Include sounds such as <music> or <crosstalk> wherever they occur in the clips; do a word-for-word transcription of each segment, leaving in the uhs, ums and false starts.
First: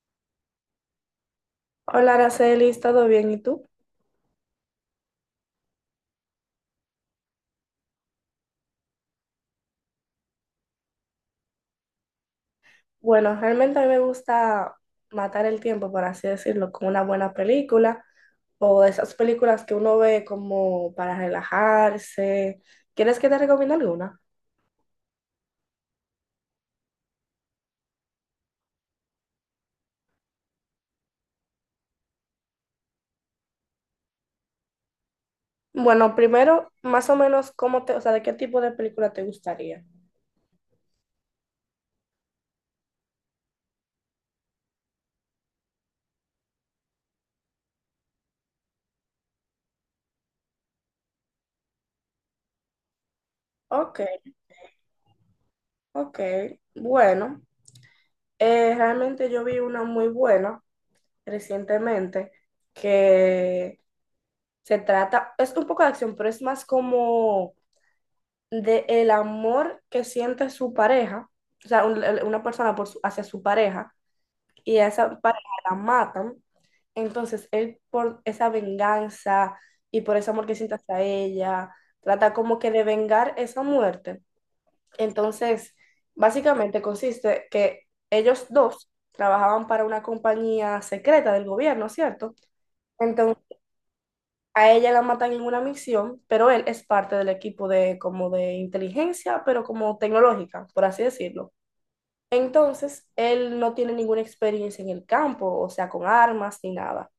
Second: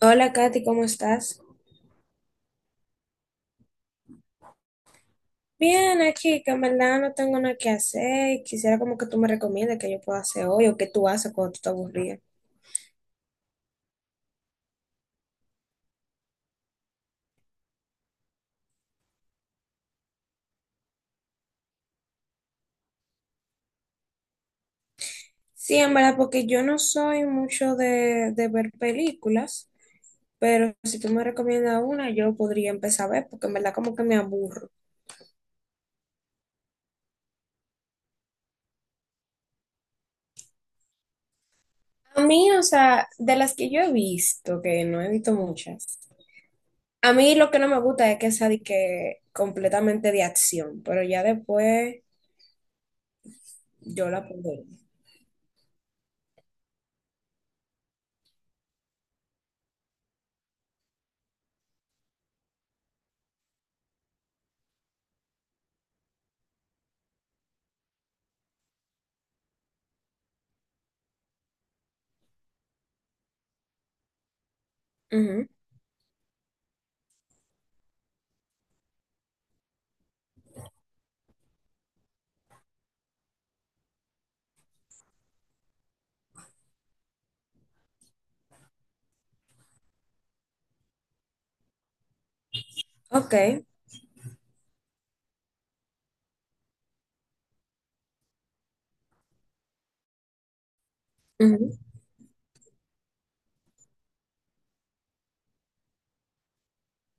Hola, Katy, ¿cómo estás? Hola, Araceli, ¿todo bien? ¿Y tú? Bien, aquí, que en verdad no tengo nada que hacer y quisiera como que tú me recomiendes que yo pueda hacer hoy o qué tú haces cuando tú te aburrías. Bueno, realmente a mí me gusta matar el tiempo, por así decirlo, con una buena película o de esas películas que uno ve como para relajarse. ¿Quieres que te recomiende alguna? Sí, en verdad, porque yo no soy mucho de, de ver películas, pero si tú me recomiendas una, yo podría empezar a ver, porque en verdad como que me aburro. Bueno, primero, más o menos, ¿cómo te, o sea, de qué tipo de película te gustaría? A mí, o sea, de las que yo he visto, que no he visto muchas, a mí lo que no me gusta es que sea de que completamente de acción, pero ya después Ok, yo la puedo ver. ok. Bueno, eh, realmente yo vi una muy buena recientemente que se trata, es un poco de acción, pero es más como de el amor que siente su pareja, o sea, un- el- una persona por su- hacia su pareja, y a esa pareja Ujú. la matan, entonces él por esa venganza y por ese amor que siente hacia ella, trata como que de vengar esa muerte. Entonces, básicamente consiste que ellos dos trabajaban para una compañía secreta del gobierno, ¿cierto? Ok, Entonces a ella la matan en una misión, pero él es parte del equipo de como de inteligencia, pero como tecnológica, por así decirlo. ujú, Entonces, él no tiene ninguna experiencia en el campo, o sea, con armas ni nada.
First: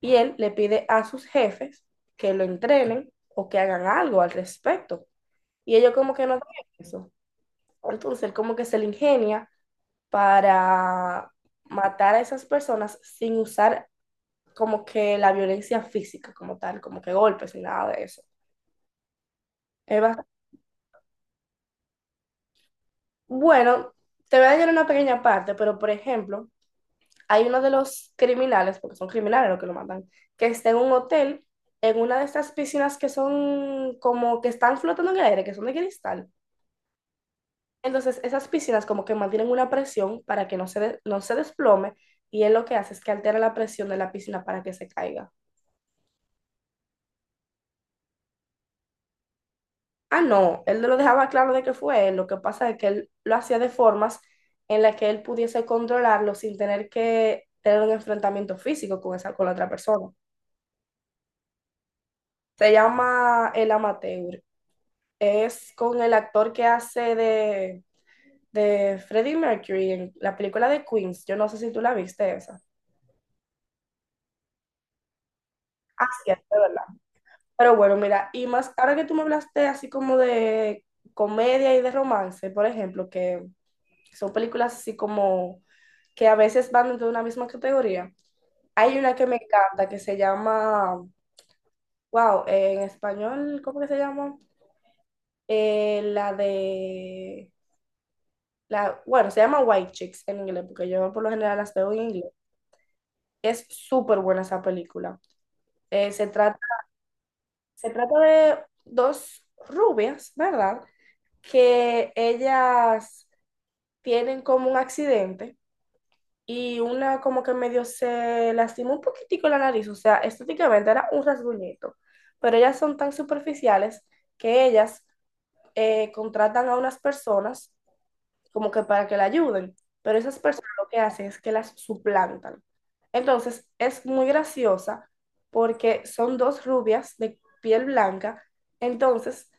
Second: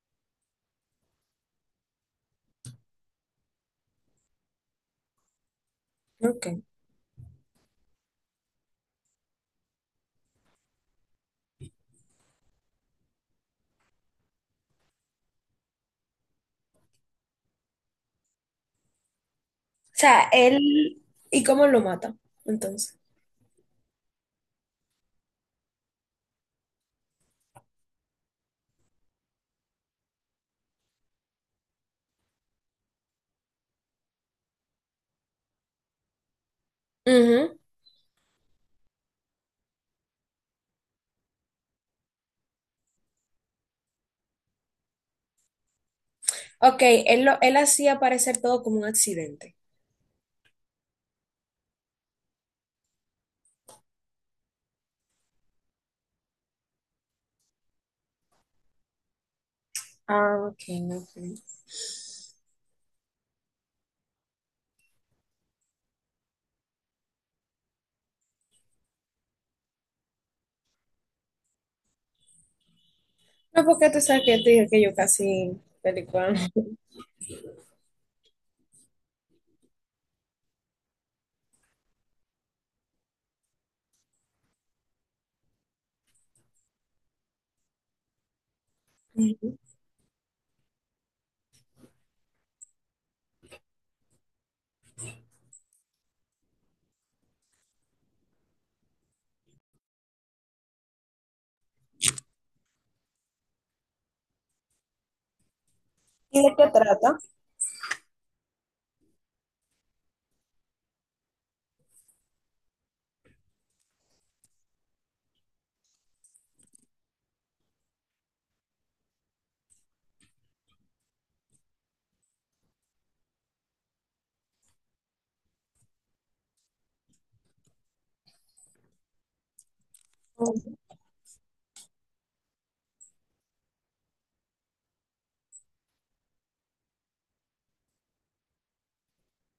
Y él le pide a sus jefes que lo entrenen o que hagan algo al respecto. Y ellos como que no ok. tienen O eso. Entonces, él como que se le ingenia para matar a esas personas sin usar como que la violencia física como tal, como que golpes y nada de eso. Es. sea, él, ¿y cómo lo mata? Entonces. Bueno, te voy a dañar una pequeña parte, pero por ejemplo, hay uno de los criminales, porque son criminales los que lo matan, que está en un hotel, en una de estas piscinas que son como que están flotando en el aire, que son de cristal. Ujú. Entonces, esas piscinas como que mantienen una presión para que no se, de- no se desplome, y él lo que hace es que altera la presión de la piscina para que se caiga. Ok, él, lo, él hacía parecer todo como un accidente. Ah, no, él lo dejaba claro de que fue él. Lo que pasa es que él lo hacía de formas en las que él pudiese controlarlo sin tener que tener un enfrentamiento físico con esa, con la otra persona. Ah, ok, ok. Se llama El Amateur. Es con el actor que hace de, de Freddie Mercury en la película de Queens. Yo no sé si tú la viste esa. No, porque tú sabes que yo te dije que yo casi Ah, sí, película. es de verdad. Pero bueno, mira, y más ahora que tú me hablaste así como de comedia y de romance, por ejemplo, que son películas así como que a veces van dentro de una misma categoría. Hay una que me Ujú. encanta que se llama, wow, en español, ¿cómo que se llama? Eh, la de, la, bueno, se llama White Chicks en inglés, porque yo por lo general las veo en inglés. Es súper buena esa película. Eh, se ¿Y de trata, qué trata? se trata de dos rubias, ¿verdad? Que ellas tienen como un accidente y una como que medio se lastimó un poquitico la nariz, o sea, estéticamente era un rasguñito, pero ellas son tan superficiales que ellas eh, contratan a unas personas como que para que la ayuden, pero esas personas lo que hacen es que las suplantan. Entonces, es muy graciosa porque son dos rubias de piel blanca, entonces,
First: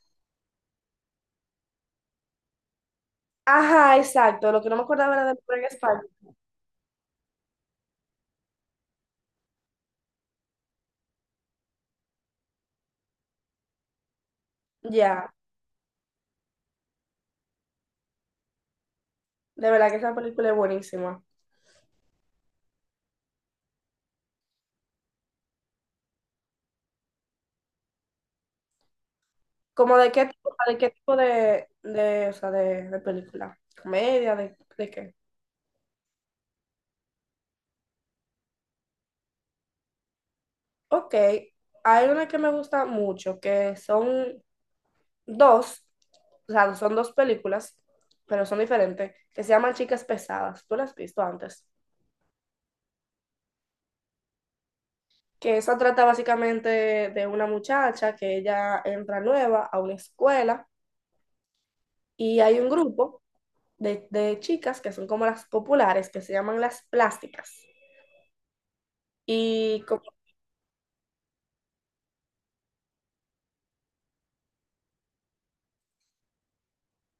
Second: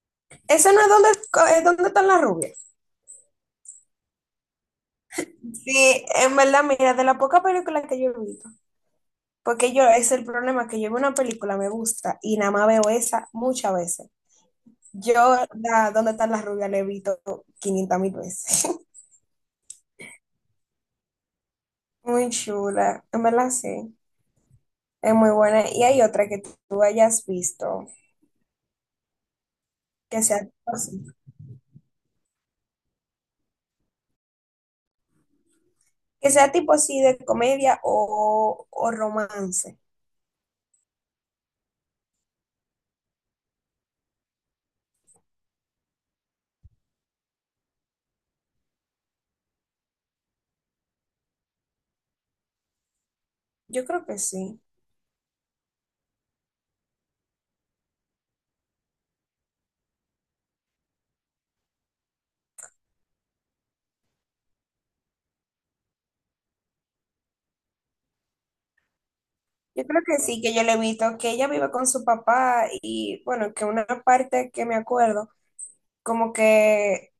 Eso no es donde, ¿es donde están las rubias? ajá, exacto, lo que no me acordaba era de Pura en España, Sí, en verdad, mira, de la poca película que yo he visto, porque yo, es el problema, que yo veo una película, me gusta, y nada más veo esa muchas veces. Yo, ya, la, ¿dónde están las rubias? La he visto quinientas mil veces. de verdad que esa película es buenísima. <laughs> Muy chula, en verdad sí, es muy buena. Y hay otra que tú hayas visto, ¿Como de que qué sea tipo, tipo de qué así, tipo de, de, o sea, de, de película? ¿Comedia? De, ¿de qué? que sea tipo así de comedia o, o romance. Ok, hay una que me gusta mucho, que son dos, o sea, son dos películas, pero son diferentes, que se llaman Chicas Pesadas. ¿Tú las has visto antes? Yo creo que sí. Que eso trata básicamente de una muchacha que ella entra nueva a una escuela y hay un grupo de, de chicas que son como las populares, que se llaman las plásticas. Y Yo como, creo que sí, que yo le he visto que ella vive con su papá y bueno, que una parte que me acuerdo, como que,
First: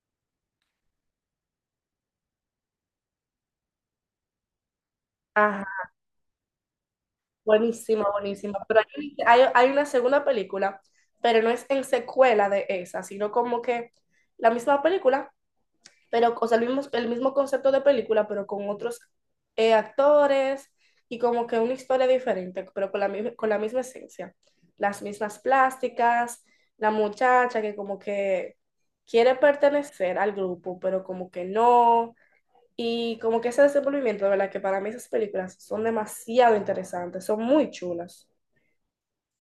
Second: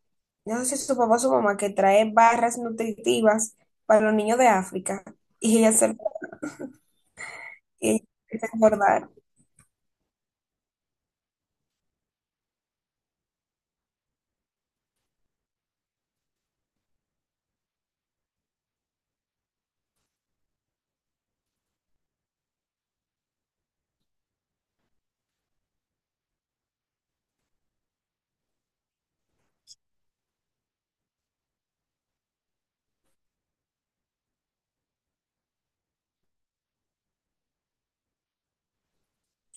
no sé si es su papá o su mamá, que trae barras nutritivas para los niños de África y ella ajá, se, y buenísima, ella se buenísima. Pero engordar. hay, hay, hay una segunda película, pero no es en secuela de esa, sino como que la misma película, pero, o sea, el mismo, el mismo concepto de película, pero con otros eh, actores y como que una historia diferente, pero con la, mi- con la misma esencia. Las mismas plásticas, la muchacha que como que quiere pertenecer al grupo, pero como que no. Y como que ese desenvolvimiento, de verdad, que para mí esas películas son demasiado interesantes, son muy chulas.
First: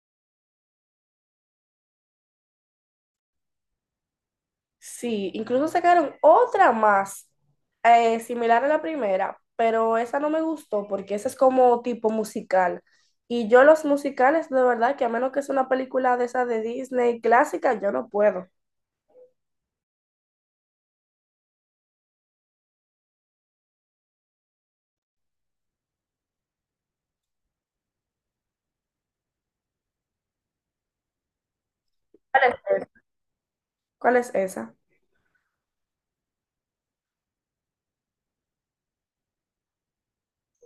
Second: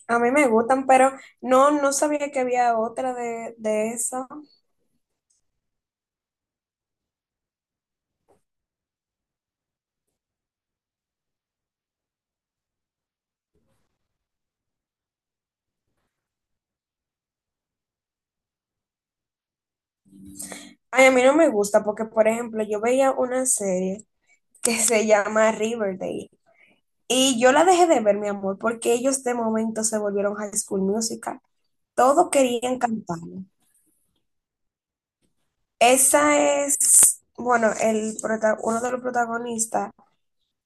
A mí me gustan, pero no, no sabía que había otra de, de eso. Sí, incluso sacaron otra más eh, similar a la primera, pero esa no me gustó porque esa es como tipo musical. Y yo los musicales, de verdad, que a menos que sea una película de esa de Disney clásica, yo no puedo. Ay, a mí no me gusta porque, por ejemplo, yo veía una serie que se llama Riverdale y yo la dejé de ver, mi amor, porque ellos de momento se volvieron High School Musical. Todos ¿Cuál es querían esa? cantar. ¿Cuál es esa? Esa es, bueno, el prota- uno de los protagonistas,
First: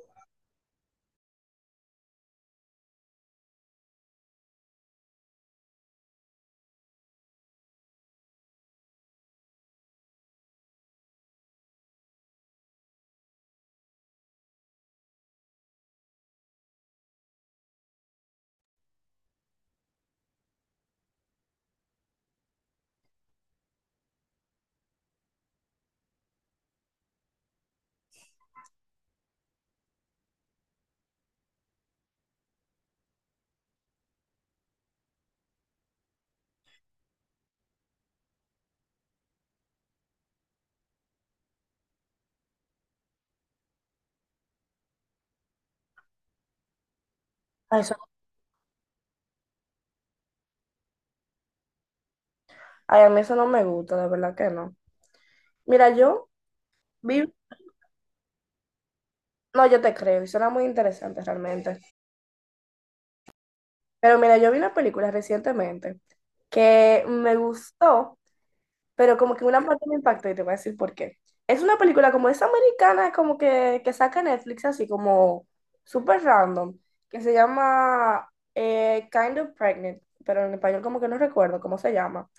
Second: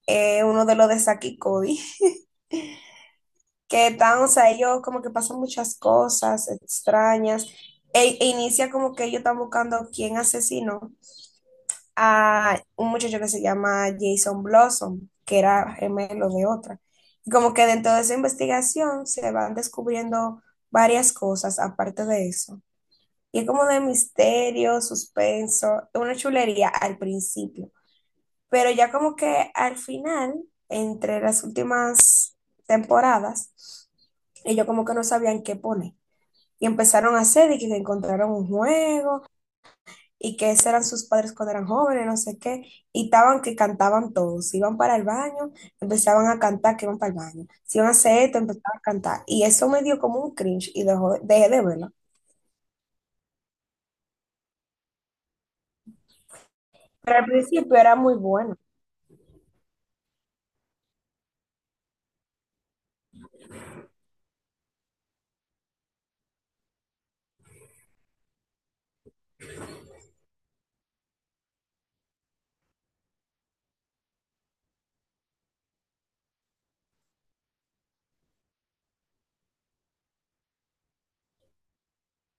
eh, uno de los de Saki y Cody, que están, o sea, ellos como que pasan muchas cosas extrañas, e, e inicia como que ellos están buscando quién asesinó a un muchacho que se llama Jason Blossom, que era gemelo de otra. Y como que dentro de esa investigación se van descubriendo varias cosas aparte de eso. Y es como de misterio, suspenso, una chulería al principio. Pero ya como que al final, entre las últimas temporadas, ellos como que no sabían qué poner. Y empezaron a hacer y que encontraron un juego y que esos eran sus padres cuando eran jóvenes, no sé qué. Y estaban que cantaban todos. Iban para el baño, empezaban a cantar que iban para el baño. Si Ay, iban a eso- hacer esto, empezaban a cantar. Y eso me dio como un cringe y dejó- dejé de verlo. ay, a mí eso no me gusta, de verdad que no. Mira, yo Pero al vi... principio era muy bueno. No, yo te creo, y suena muy interesante realmente. Pero mira, yo vi una película recientemente que me gustó, pero como que una parte me impactó y te voy a decir por qué. Es una película como es americana, como que, que saca Netflix así como súper random, que se llama eh, Kind of Pregnant, pero en español como que no recuerdo cómo se llama.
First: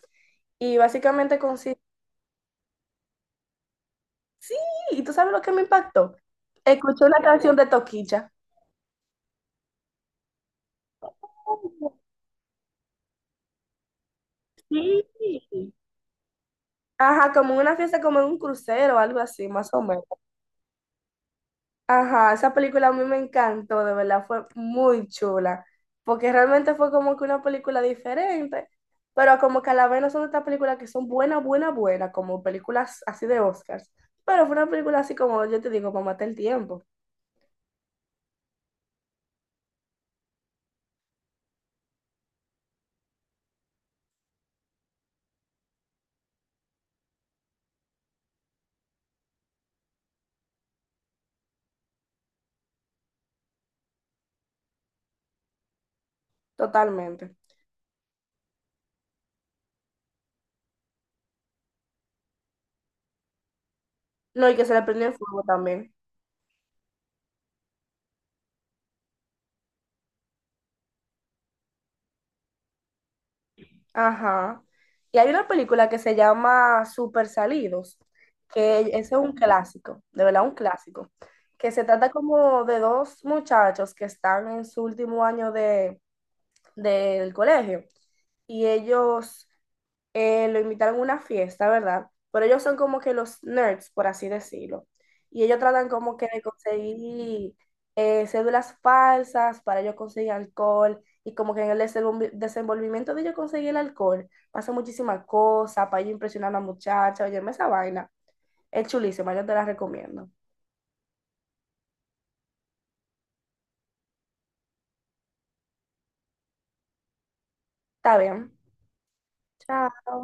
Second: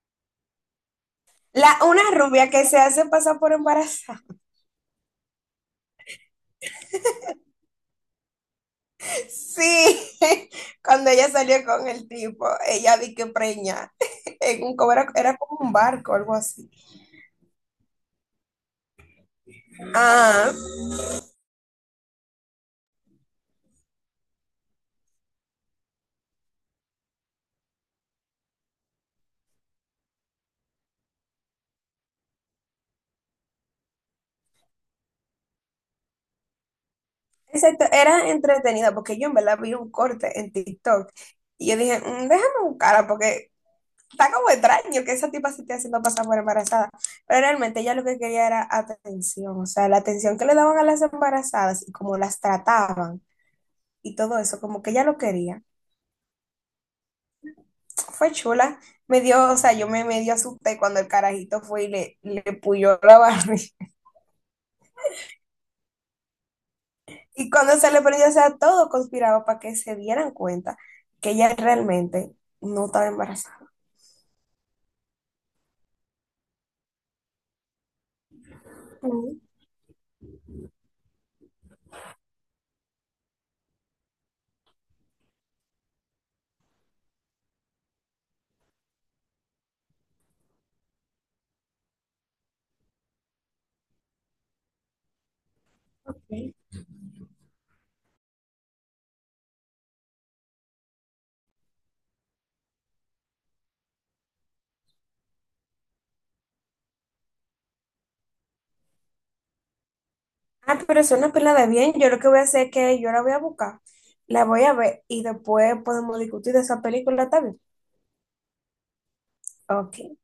Y básicamente La, consiste... una rubia que se hace pasar por embarazada. <laughs> ¿Y tú sabes lo que me impactó? Escuché una canción de Toquicha. Sí, <laughs> cuando ella salió con Oh. el tipo, ella vi que preña. <laughs> En un, como era, era como Sí. un barco, algo así. Ajá, como una fiesta, como en un crucero o algo así, más o menos. Ah, Ajá, esa película a mí me encantó, de verdad, fue muy chula, porque realmente fue como que una película diferente, pero como que a la vez no son estas películas que son buenas, buenas, buenas, como películas así de Oscars, pero fue una película así como, yo te digo, para matar el tiempo, exacto, era entretenida porque yo en verdad vi un corte en TikTok y yo dije, "Mm, déjame buscarla porque está como extraño que esa tipa se esté haciendo pasar por embarazada. Pero realmente ella lo que quería era atención, o sea, la atención que le daban a las embarazadas y cómo las trataban y todo eso, como que ella lo quería. totalmente. Fue chula. Me dio, o sea, yo me medio asusté cuando el carajito fue y le, le puyó la barriga. <laughs> No, y que se le prendió el fuego también. Y cuando se le prendió, o sea, todo conspiraba para que se dieran cuenta que ella realmente no estaba embarazada. Ajá. Y hay una película que se llama Super Salidos, que ese es un Mm, clásico, de verdad un clásico, que se trata como de dos muchachos que están en su último año de, del colegio y ellos eh, lo invitaron a una fiesta, ¿verdad? Pero ellos son como que los nerds, por así decirlo. Y ellos tratan como que de ok. conseguir eh, cédulas falsas para ellos conseguir alcohol. Y como que en el desenvol- desenvolvimiento de ellos conseguir el alcohol, pasa muchísimas cosas para ellos impresionar a la muchacha. Oye, esa vaina. Es chulísima, yo te la recomiendo. Ah, pero es una pila de bien. Yo lo que voy a hacer es que yo la voy a buscar, la voy a ver y después podemos discutir de esa película también. Está bien. Ok. Chao.